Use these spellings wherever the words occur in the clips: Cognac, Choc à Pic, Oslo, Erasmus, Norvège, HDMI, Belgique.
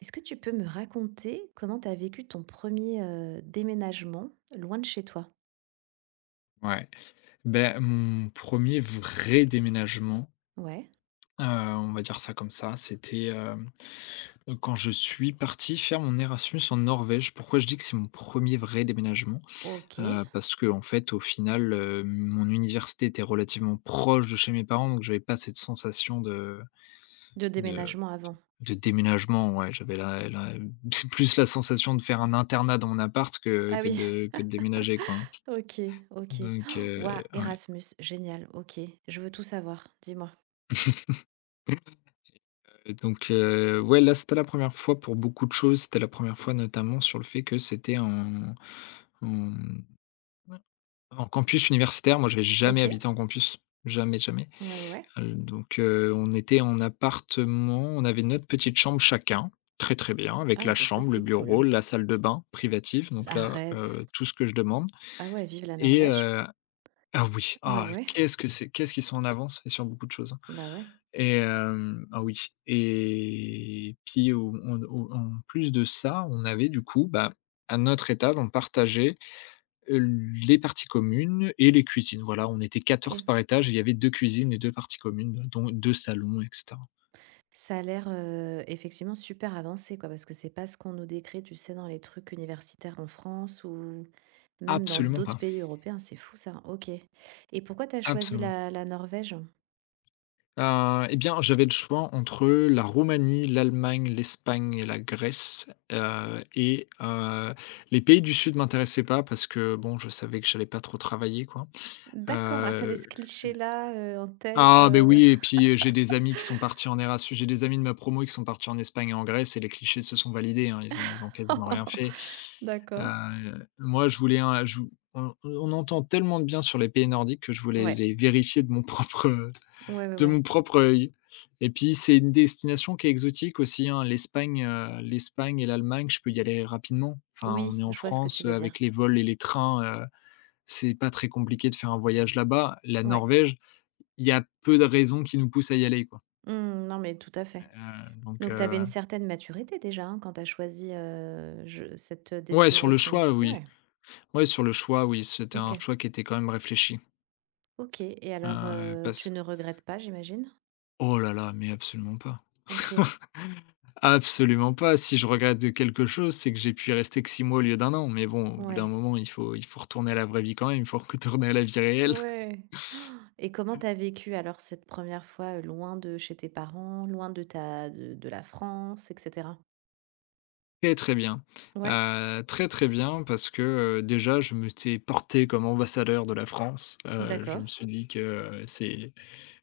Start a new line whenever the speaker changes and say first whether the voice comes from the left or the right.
right: Est-ce que tu peux me raconter comment tu as vécu ton premier er déménagement loin de chez toi?
left: Ouais, ben mon premier vrai déménagement,
right: Ouais,
left: on va dire ça comme ça, c'était, quand je suis parti faire mon Erasmus en Norvège. Pourquoi je dis que c'est mon premier vrai déménagement?
right: OK.
left: Parce que, en fait, au final, mon université était relativement proche de chez mes parents, donc j'avais pas cette sensation
right: De
left: de
right: déménagement avant.
left: de déménagement, ouais. J'avais la la c'est plus la sensation de faire un internat dans mon appart que
right: Ah
left: que
right: oui.
left: de que de déménager, quoi, hein.
right: OK, OK.
left: Donc
right: Waouh,
left: ouais.
right: Erasmus, génial, OK. Je veux tout savoir, dis-moi.
left: Et donc, ouais, là, c'était la première fois pour beaucoup de choses. C'était la première fois notamment sur le fait que c'était en, mmh, en campus universitaire. Moi, j'avais jamais
right: OK.
left: habité en campus, jamais, jamais.
right: Ouais, ouais, ouais.
left: Donc, on était en appartement, on avait notre petite chambre chacun, très, très bien, avec
right: Ah
left: la
right: bah, ça,
left: chambre, le
right: c'est cool,
left: bureau,
right: hein.
left: la salle de bain privative, donc là,
right: Arrête!
left: tout ce que je demande.
right: Ah ouais, vive la
left: Et
right: Norvège.
left: ah oui,
right: Ouais,
left: ah,
right: ouais.
left: qu'est-ce que c'est qu'est-ce qu'ils sont en avance et sur beaucoup de choses, hein.
right: Bah, ouais,
left: Et ah oui, et puis au en au en plus de ça, on avait du coup, bah, à notre étage, on partageait, heu, les parties communes et les cuisines. Voilà, on était 14
right: OK.
left: par étage et il y avait deux cuisines et 2 parties communes, bah, dont 2 salons et cetera.
right: Ça a l'air, effectivement super avancé, quoi, parce que c'est pas ce qu'on nous décrit, tu sais, dans les trucs universitaires en France ou même dans
left: Absolument
right: d'autres
left: pas,
right: pays européens, c'est fou ça, OK. Et pourquoi t'as choisi
left: absolument.
right: la Norvège?
left: Et bien, j'avais le choix entre la Roumanie, l'Allemagne, l'Espagne et la Grèce, heu et heu, les pays du sud m'intéressaient pas parce que bon, je savais que j'allais pas trop travailler, quoi.
right: D'accord, ah t'avais
left: Heu
right: ce cliché-là, en tête,
left: Ah ben
right: heu,
left: oui, et puis, j'ai des amis de ma promo qui sont partis en Espagne et en Grèce et les clichés se sont validés, hein, ils ont quasiment rien fait.
right: D'accord.
left: Moi je voulais un je on entend tellement de bien sur les pays nordiques que je voulais
right: Ouais,
left: les vérifier
right: ouais, ouais,
left: de
right: ouais.
left: mon propre œil et puis c'est une destination qui est exotique aussi, hein, l'Espagne, et l'Allemagne, je peux y aller rapidement. Enfin, on est
right: Oui,
left: en
right: je vois ce que tu
left: France,
right: veux
left: avec
right: dire.
left: les vols et les trains, c'est pas très compliqué de faire un voyage là-bas. La
right: Ouais.
left: Norvège, il y a peu de raisons qui nous poussent à y aller, quoi.
right: Mmh, non, mais tout à fait.
left: Donc,
right: Donc t'avais une certaine maturité déjà, hein, quand t'as choisi, je cette,
left: ouais, sur le
right: destination?
left: choix, oui.
right: Ouais,
left: Ouais, sur le choix, oui, c'était un
right: OK.
left: choix qui était quand même réfléchi.
right: OK et alors, tu
left: Parce
right: ne regrettes pas, j'imagine?
left: Oh là là, mais absolument pas.
right: OK,
left: Absolument pas. Si je regrette de quelque chose, c'est que j'ai pu y rester que 6 mois au lieu d'un an. Mais bon, au bout d'un
right: ouais.
left: moment, il faut retourner à la vraie vie quand même, il faut retourner à la vie réelle.
right: Ouais. Et comment t'as vécu alors cette première fois, loin de chez tes parents, loin de ta de la France, et cetera?
left: Très, très bien.
right: Ouais.
left: Très, très bien parce que, déjà je me suis porté comme ambassadeur de la France. Je me
right: D'accord,
left: suis dit que,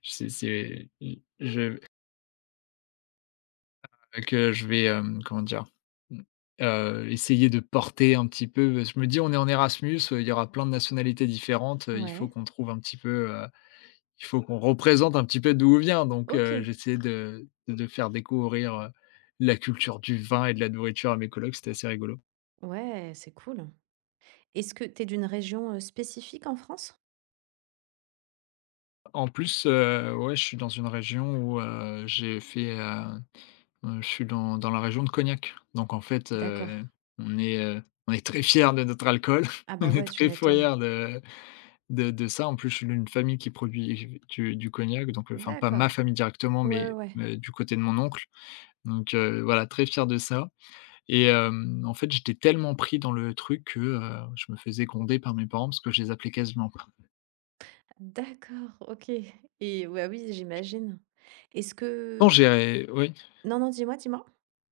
left: c'est je que je vais, comment dire? Mmh, Essayer de porter un petit peu, je me dis: «On est en Erasmus, il y aura plein de nationalités différentes, il faut
right: ouais,
left: qu'on trouve un petit peu, il faut qu'on représente un petit peu d'où on vient», donc
right: OK,
left: j'essayais de faire découvrir, la culture du vin et de la nourriture à mes collègues. C'était assez rigolo.
right: ouais, c'est cool. Est-ce que t'es d'une région, spécifique en France?
left: En plus, ouais, je suis dans une région où, je suis dans la région de Cognac. Donc en fait,
right: D'accord.
left: on est, heu, on est très fiers de notre alcool.
right: Ah
left: On
right: bah,
left: est
right: ouais, tu
left: très
right: m'étonnes.
left: fiers de ça. En plus, je suis d'une famille qui produit du cognac, donc enfin pas ma
right: D'accord.
left: famille directement,
right: Ouais, ouais,
left: mais
right: ouais.
left: mais du côté de mon oncle. Donc voilà, très fier de ça. Et en fait, j'étais tellement pris dans le truc que, je me faisais gronder par mes parents parce que je les appelais quasiment pas.
right: D'accord, OK et ouais, oui, j'imagine. Est-ce
left: Non,
right: que
left: j'ai oui.
right: non, non, dis-moi, dis-moi.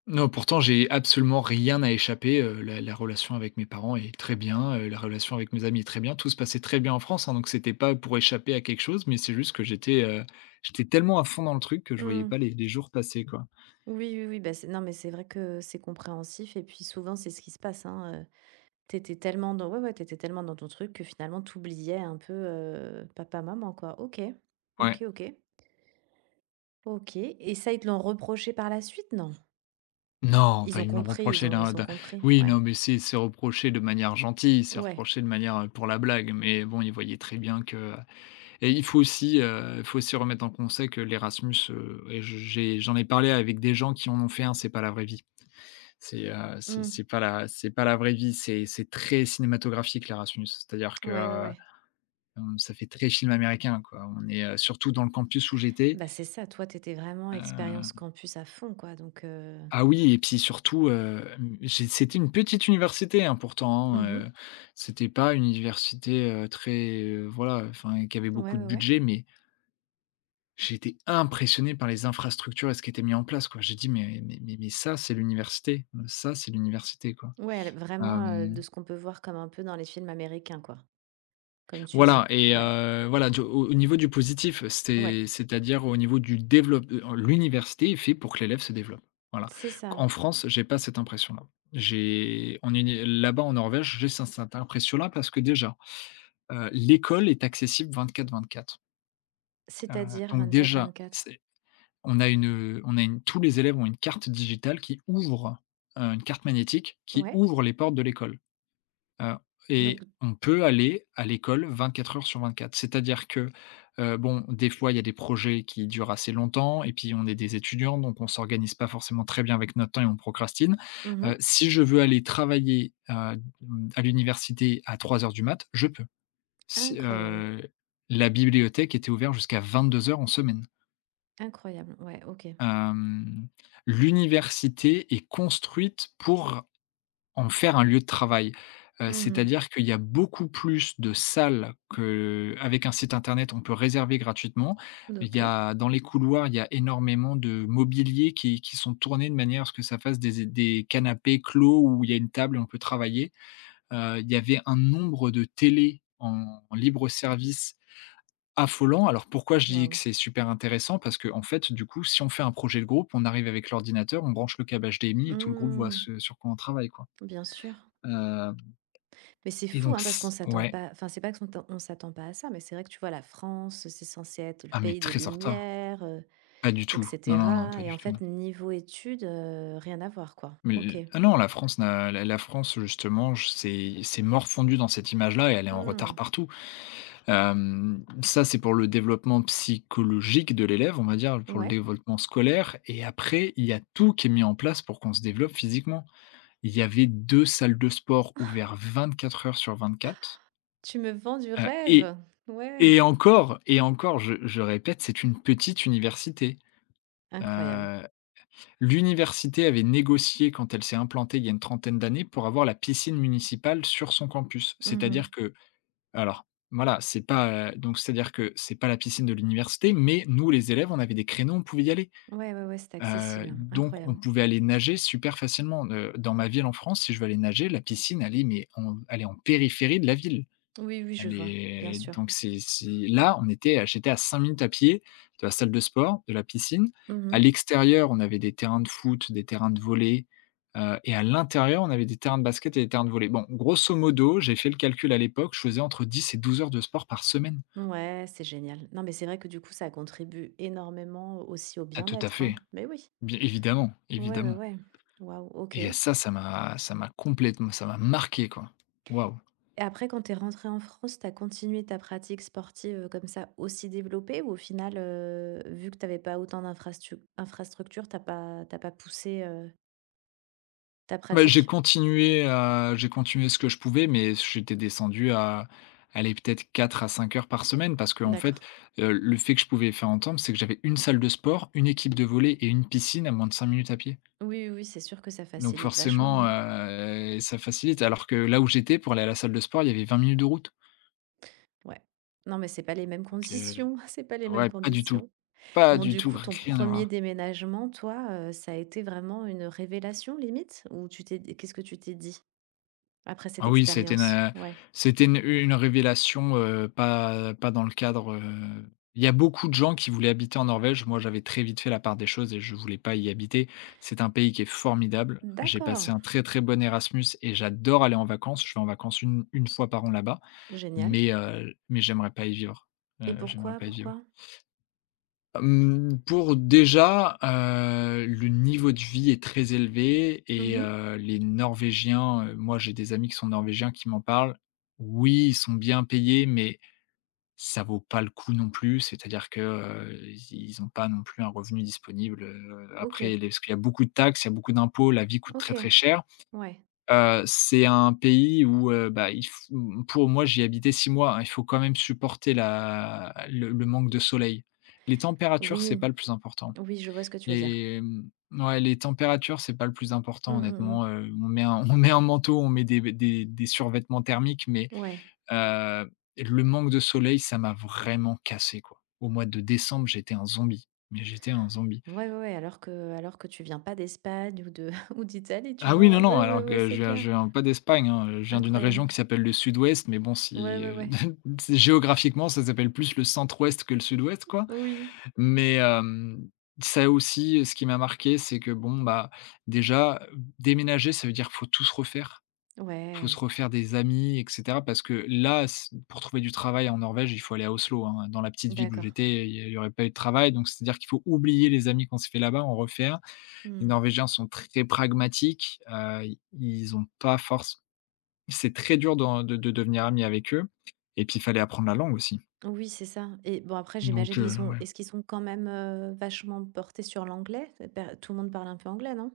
left: Non, pourtant, j'ai absolument rien à échapper, la relation avec mes parents est très bien, la relation avec mes amis est très bien. Tout se passait très bien en France, hein, donc c'était pas pour échapper à quelque chose, mais c'est juste que j'étais tellement à fond dans le truc que je voyais
right: Mmh.
left: pas les jours passer, quoi.
right: Oui, oui, oui, bah, c'est non, mais c'est vrai que c'est compréhensif et puis souvent, c'est ce qui se passe, hein, t'étais tellement dans ouais, ouais, t'étais tellement dans ton truc que finalement tu oubliais un peu, papa, maman, quoi. OK.
left: Ouais.
right: OK, OK. OK et ça, ils te l'ont reproché par la suite? Non?
left: Non, enfin,
right: Ils ont
left: ils me l'ont
right: compris, ils
left: reproché
right: ont
left: d'un
right: ils ont
left: d'un
right: compris?
left: oui, non,
right: Ouais.
left: mais c'est reproché de manière gentille, c'est
right: Ouais.
left: reproché de manière, pour la blague, mais bon, ils voyaient très bien que, et il faut aussi, remettre en conseil que l'Erasmus, et je j'ai j'en ai parlé avec des gens qui en ont fait un, c'est pas la vraie vie. C'est
right: Mmh.
left: c'est pas la c'est pas la vraie vie, c'est très cinématographique, là, Erasmus. C'est-à-dire que,
right: Ouais, ouais, ouais.
left: ça fait très film américain, quoi. On est, surtout dans le campus où j'étais.
right: Bah, c'est ça, toi, t'étais vraiment
left: heu
right: expérience campus à fond, quoi, donc
left: ah oui, et puis surtout, mmh, j'ai c'était une petite université, hein, pourtant, hein,
right: mmh.
left: c'était pas une université, très, voilà, enfin, qui avait
right: Ouais,
left: beaucoup de
right: ouais, ouais.
left: budget, mais j'ai été impressionné par les infrastructures et ce qui était mis en place, quoi. J'ai dit: «Mais ça, c'est l'université, quoi».
right: Ouais, elle vraiment, de
left: Hem
right: ce qu'on peut voir comme un peu dans les films américains, quoi, comme tu dis.
left: Voilà. Et
right: Ouais.
left: voilà, du au au niveau du positif,
right: Ouais.
left: c'est-à-dire au niveau du développement, l'université est fait pour que l'élève se développe. Voilà.
right: C'est ça.
left: En France, j'ai pas cette impression-là. J'ai en uni Là-bas en Norvège, j'ai cette impression-là parce que déjà, l'école est accessible 24/24. Heu,
right: C'est-à-dire
left: donc
right: vingt quatre vingt
left: déjà,
right: quatre
left: c'est on a une, on a une tous les élèves ont une carte digitale qui ouvre, une carte magnétique qui
right: Ouais,
left: ouvre les portes de l'école. Heu et
right: donc,
left: on peut aller à l'école 24 heures sur 24. C'est-à-dire que, bon, des fois, il y a des projets qui durent assez longtemps et puis on est des étudiants, donc on s'organise pas forcément très bien avec notre temps et on procrastine.
right: mmh.
left: Si je veux aller travailler, à l'université à 3 heures du mat, je peux. Si,
right: Incroyable,
left: La bibliothèque était ouverte jusqu'à 22 heures en semaine.
right: incroyable. Ouais, OK.
left: Hem, L'université est construite pour en faire un lieu de travail.
right: Mmh.
left: C'est-à-dire qu'il y a beaucoup plus de salles que avec un site internet, on peut réserver gratuitement. Il y
right: OK.
left: a dans les couloirs, il y a énormément de mobilier qui sont tournés de manière à ce que ça fasse des canapés clos où il y a une table et on peut travailler. Il y avait un nombre de télé en libre service affolant. Alors pourquoi je dis que
right: Waouh.
left: c'est super intéressant? Parce qu'en fait, du coup, si on fait un projet de groupe, on arrive avec l'ordinateur, on branche le câble HDMI et tout le groupe voit
right: Mmh.
left: ce sur quoi on travaille, quoi.
right: Bien sûr.
left: Heu
right: Mais c'est
left: et
right: fou,
left: donc
right: hein, parce
left: s
right: qu'on s'attend
left: Ouais.
right: pas enfin, c'est pas que t'en on s'attend pas à ça, mais c'est vrai que tu vois, la France, c'est censé être le
left: Ah mais
right: pays des
left: très en retard.
right: lumières,
left: Pas du
right: et
left: tout. Non, non, non,
right: cetera
left: pas
right: et
left: du
right: en
left: tout.
right: fait, niveau études, rien à voir, quoi. OK.
left: Mais ah non, la France n'a la la France justement, j c'est morfondu dans cette image-là et elle est en retard
right: Mmh.
left: partout. Ça, c'est pour le développement psychologique de l'élève, on va dire, pour le
right: Ouais,
left: développement scolaire et après, il y a tout qui est mis en place pour qu'on se développe physiquement. Il y avait 2 salles de sport ouvertes vingt-quatre heures sur 24,
right: tu me vends du
left: heu et
right: rêve! Ouais.
left: et encore et encore, je répète, c'est une petite université.
right: Incroyable.
left: Heu L'université avait négocié quand elle s'est implantée il y a une trentaine d'années pour avoir la piscine municipale sur son campus.
right: Mmh.
left: C'est-à-dire que alors Voilà, c'est pas, donc c'est-à-dire que c'est pas la piscine de l'université, mais nous les élèves, on avait des créneaux, on pouvait y aller.
right: Ouais, ouais, ouais, c'est accessible.
left: Donc on
right: Incroyable.
left: pouvait aller nager super facilement. Dans ma ville en France, si je veux aller nager, la piscine, elle est en périphérie de la ville.
right: Oui, oui, je
left: Elle
right: vois, bien
left: est
right: sûr.
left: donc c'est là, J'étais à 5 minutes à pied de la salle de sport, de la piscine. À
right: Mmh.
left: l'extérieur, on avait des terrains de foot, des terrains de volley, et à l'intérieur, on avait des terrains de basket et des terrains de volley. Bon, grosso modo, j'ai fait le calcul à l'époque, je faisais entre 10 et 12 heures de sport par semaine.
right: Ouais, c'est génial. Non, mais c'est vrai que du coup, ça contribue énormément aussi au
left: Ah tout à
right: bien-être,
left: fait,
right: hein. Mais oui.
left: bien évidemment,
right: Ouais, ouais,
left: évidemment.
right: ouais. Waouh, OK.
left: Et ça, ça m'a complètement ça m'a marqué, quoi. Waouh!
right: Et après, quand t'es es rentrée en France, t'as continué ta pratique sportive comme ça aussi développée ou au final, vu que t'avais pas autant d'infrastructures, t'as pas poussé ta
left: Bah, j'ai
right: pratique?
left: continué, à j'ai continué ce que je pouvais, mais j'étais descendu à aller peut-être 4 à 5 heures par semaine parce que en fait,
right: D'accord.
left: le fait que je pouvais faire entendre, c'est que j'avais une salle de sport, une équipe de volley et une piscine à moins de 5 minutes à pied.
right: Oui, oui, oui, c'est sûr que ça
left: Donc
right: facilite vachement,
left: forcément,
right: hein.
left: ça facilite alors que là où j'étais pour aller à la salle de sport, il y avait 20 minutes de route.
right: Ouais. Non, mais c'est pas les mêmes
left: Donc
right: conditions. C'est pas les mêmes
left: ouais, pas du tout,
right: conditions.
left: pas
right: Bon,
left: du
right: du
left: tout,
right: coup, ton
left: rien à
right: premier
left: voir.
right: déménagement, toi, ça a été vraiment une révélation limite? Ou tu t'es qu'est-ce que tu t'es dit après cette
left: Ah oui, c'était
right: expérience? Ouais.
left: c'était une révélation, pas dans le cadre. Il y a beaucoup de gens qui voulaient habiter en Norvège. Moi, j'avais très vite fait la part des choses et je voulais pas y habiter. C'est un pays qui est formidable. J'ai passé
right: D'accord,
left: un très, très bon Erasmus et j'adore aller en vacances. Je vais en vacances une fois par an là-bas,
right: génial.
left: mais j'aimerais pas y vivre,
right: Et
left: j'aimerais
right: pourquoi,
left: pas y vivre.
right: pourquoi?
left: Pour déjà, le niveau de vie est très élevé et
right: Mmh.
left: les Norvégiens, moi j'ai des amis qui sont norvégiens qui m'en parlent. Oui, ils sont bien payés, mais ça vaut pas le coup non plus. C'est-à-dire que, ils pas non plus un revenu disponible,
right: OK,
left: après les parce qu'il y a beaucoup de taxes, il y a beaucoup d'impôts, la vie coûte très,
right: OK,
left: très cher.
right: ouais.
left: C'est un pays où, bah, il f pour moi, j'y ai habité 6 mois, hein, il faut quand même supporter la le manque de soleil. Les températures, c'est
right: Oui,
left: pas le plus important.
right: oui, je vois ce que tu veux dire.
left: Ouais, les températures, c'est pas le plus
right: Mmh,
left: important
right: mmh
left: honnêtement,
right: mh.
left: on met un on met un manteau, on met des survêtements thermiques, mais,
right: Ouais.
left: heu, le manque de soleil, ça m'a vraiment cassé, quoi. Au mois de décembre, j'étais un zombie, mais j'étais un zombie.
right: Ouais, ouais, ouais, alors que tu viens pas d'Espagne ou de ou d'Italie, tu
left: Ah oui, non,
right: vois?
left: non,
right: Ouais, ouais,
left: alors
right: ouais,
left: que je
right: c'est
left: viens
right: clair.
left: je viens pas d'Espagne, hein, je viens d'une région
right: Incroyable.
left: qui s'appelle le Sud-Ouest, mais bon
right: Ouais,
left: si,
right: ouais, ouais.
left: c'est géographiquement, ça s'appelle plus le centre-ouest que le sud-ouest, quoi.
right: Oui.
left: Mais, ça aussi, ce qui m'a marqué, c'est que bon, bah, déjà, déménager, ça veut dire qu'il faut tout se refaire. Faut
right: Ouais,
left: se refaire des amis et cetera parce que là, s pour trouver du travail en Norvège, il faut aller à Oslo, hein. Dans la petite ville où
right: d'accord.
left: j'étais, il y aurait pas eu de travail, donc c'est-à-dire qu'il faut oublier les amis qu'on s'est fait là-bas, en refaire. Les
right: Mmh.
left: Norvégiens sont très pragmatiques, i ils ont pas force. C'est très dur d'en de devenir ami avec eux et puis il fallait apprendre la langue aussi.
right: Oui, c'est ça et bon, après, j'imagine
left: Donc
right: qu'ils sont
left: ouais.
right: est-ce qu'ils sont quand même, vachement portés sur l'anglais? C'est per tout le monde parle un peu anglais, non?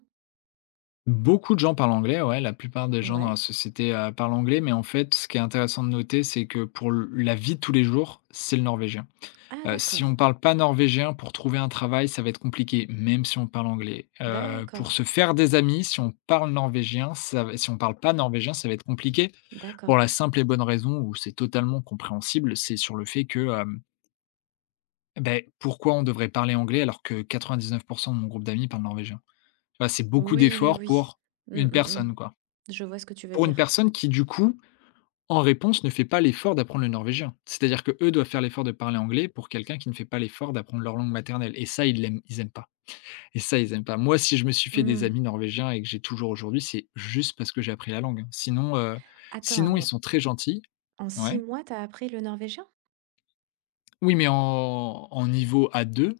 left: Beaucoup de gens parlent anglais, ouais, la plupart des gens dans la
right: Ouais.
left: société, parlent anglais mais en fait, ce qui est intéressant de noter, c'est que pour l la vie de tous les jours, c'est le norvégien.
right: Ah
left: Si on
right: d'accord,
left: parle pas norvégien, pour trouver un travail, ça va être compliqué, même si on parle anglais. Pour
right: d'accord,
left: se faire des amis, si on parle norvégien, ça va, si on parle pas norvégien, ça va être compliqué, pour
right: d'accord.
left: la simple et bonne raison où c'est totalement compréhensible, c'est sur le fait que, beh, pourquoi on devrait parler anglais alors que 99 de mon groupe d'amis parlent norvégien? Tu vois? C'est beaucoup
right: Oui, oui,
left: d'efforts
right: oui.
left: pour
right: Mmh,
left: une
right: mmh,
left: personne,
right: mmh.
left: quoi.
right: Je vois ce que tu veux
left: Pour une
right: dire.
left: personne qui, du coup, en réponse, ne fait pas l'effort d'apprendre le norvégien. C'est-à-dire que eux doivent faire l'effort de parler anglais pour quelqu'un qui ne fait pas l'effort d'apprendre leur langue maternelle. Et ça, ils l'aiment, ils aiment pas. Et ça, ils aiment pas. Moi, si je me suis fait des
right: Mmh.
left: amis norvégiens et que j'ai toujours aujourd'hui, c'est juste parce que j'ai appris la langue. Hein. Sinon, ils
right: Attends,
left: sont très gentils,
right: en 6
left: ouais.
right: mois, t'as appris le norvégien?
left: Oui, mais en niveau A2,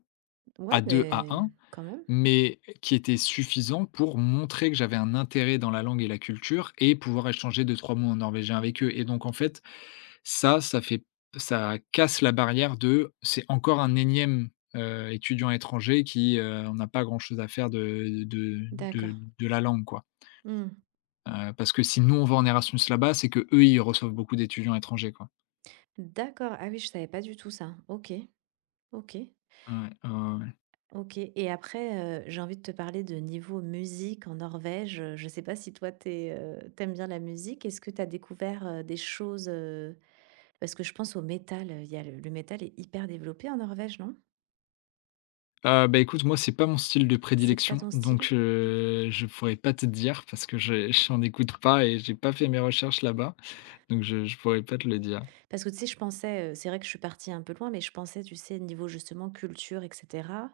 right: Ouais,
left: A2, A1,
right: mais quand même.
left: mais qui était suffisant pour montrer que j'avais un intérêt dans la langue et la culture et pouvoir échanger deux trois mots en norvégien avec eux. Et donc en fait. Ça fait ça casse la barrière de c'est encore un énième, étudiant étranger qui, en a pas grand chose à faire de de de
right: D'accord.
left: de la langue, quoi.
right: Mmh.
left: Parce que si nous, on va en Erasmus là-bas, c'est que eux ils reçoivent beaucoup d'étudiants étrangers, quoi.
right: D'accord. Ah oui, je savais pas du tout ça. OK, OK.
left: Ouais, ouais, ouais, ouais.
right: OK et après, j'ai envie de te parler de niveau musique en Norvège, je ne sais pas si toi tu es, bien la musique. Est-ce que tu as découvert, des choses? Parce que je pense au métal, il y a le métal est hyper développé en Norvège, non?
left: Bah, écoute, moi, c'est pas mon style de
right: C'est pas
left: prédilection,
right: ton style?
left: donc je pourrais pas te dire parce que je j'en écoute pas et j'ai pas fait mes recherches là-bas, donc je pourrais pas te le dire.
right: Parce que tu sais, je pensais, c'est vrai que je suis partie un peu loin, mais je pensais, tu sais, niveau justement culture et cetera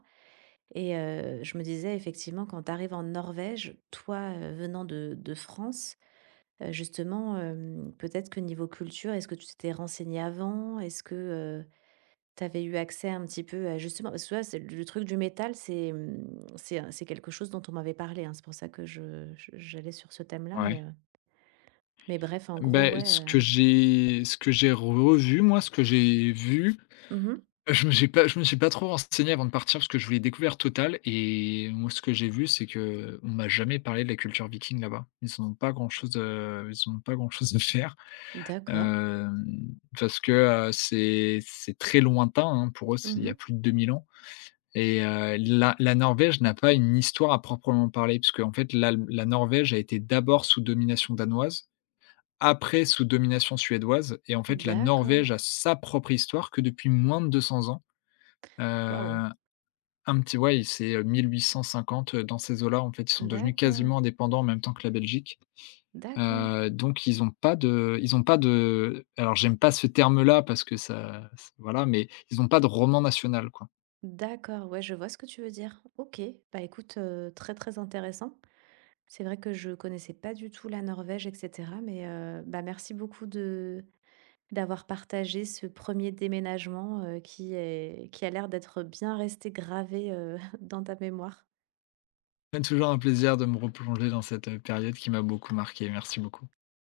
right: et je me disais effectivement quand tu arrives en Norvège, toi, venant de France. Justement, peut-être que niveau culture, est-ce que tu t'étais renseigné avant? Est-ce que, tu avais eu accès un petit peu à justement parce que tu vois, c'est le truc du métal, c'est, mmh, c'est quelque chose dont on m'avait parlé, hein. C'est pour ça que je j'allais sur ce thème-là,
left: Ouais.
right: mais bref, en gros,
left: Ben ce
right: ouais,
left: que j'ai ce que j'ai revu, moi, ce que j'ai vu.
right: mmh.
left: Je me suis pas trop renseigné avant de partir parce que je voulais découvrir totale. Et moi ce que j'ai vu c'est que on m'a jamais parlé de la culture viking là-bas. Ils ont pas grand chose, ils ont pas grand chose à faire,
right: D'accord.
left: parce que, c'est très lointain, hein, pour eux c'est il y a
right: Mmh.
left: plus de 2000 ans et la Norvège n'a pas une histoire à proprement parler parce qu'en fait la Norvège a été d'abord sous domination danoise, après sous domination suédoise et en fait la
right: D'accord.
left: Norvège a sa propre histoire que depuis moins de 200 ans.
right: Waouh!
left: heu un petit ouais, il c'est, 1850, dans ces eaux-là, en fait, ils sont devenus
right: D'accord,
left: quasiment indépendants en même temps que la Belgique.
right: d'accord,
left: Donc ils n'ont pas de, ils ont pas de, alors j'aime pas ce terme-là parce que ça, voilà, mais ils n'ont pas de roman national, quoi.
right: d'accord. Ouais, je vois ce que tu veux dire. OK. Bah, écoute, très, très intéressant. C'est vrai que je connaissais pas du tout la Norvège, et cetera, mais bah, merci beaucoup de d'avoir partagé ce premier déménagement, qui est qui a l'air d'être bien resté gravé, dans ta mémoire.
left: C'est toujours un plaisir de me replonger dans cette, période qui m'a beaucoup marqué. Merci beaucoup.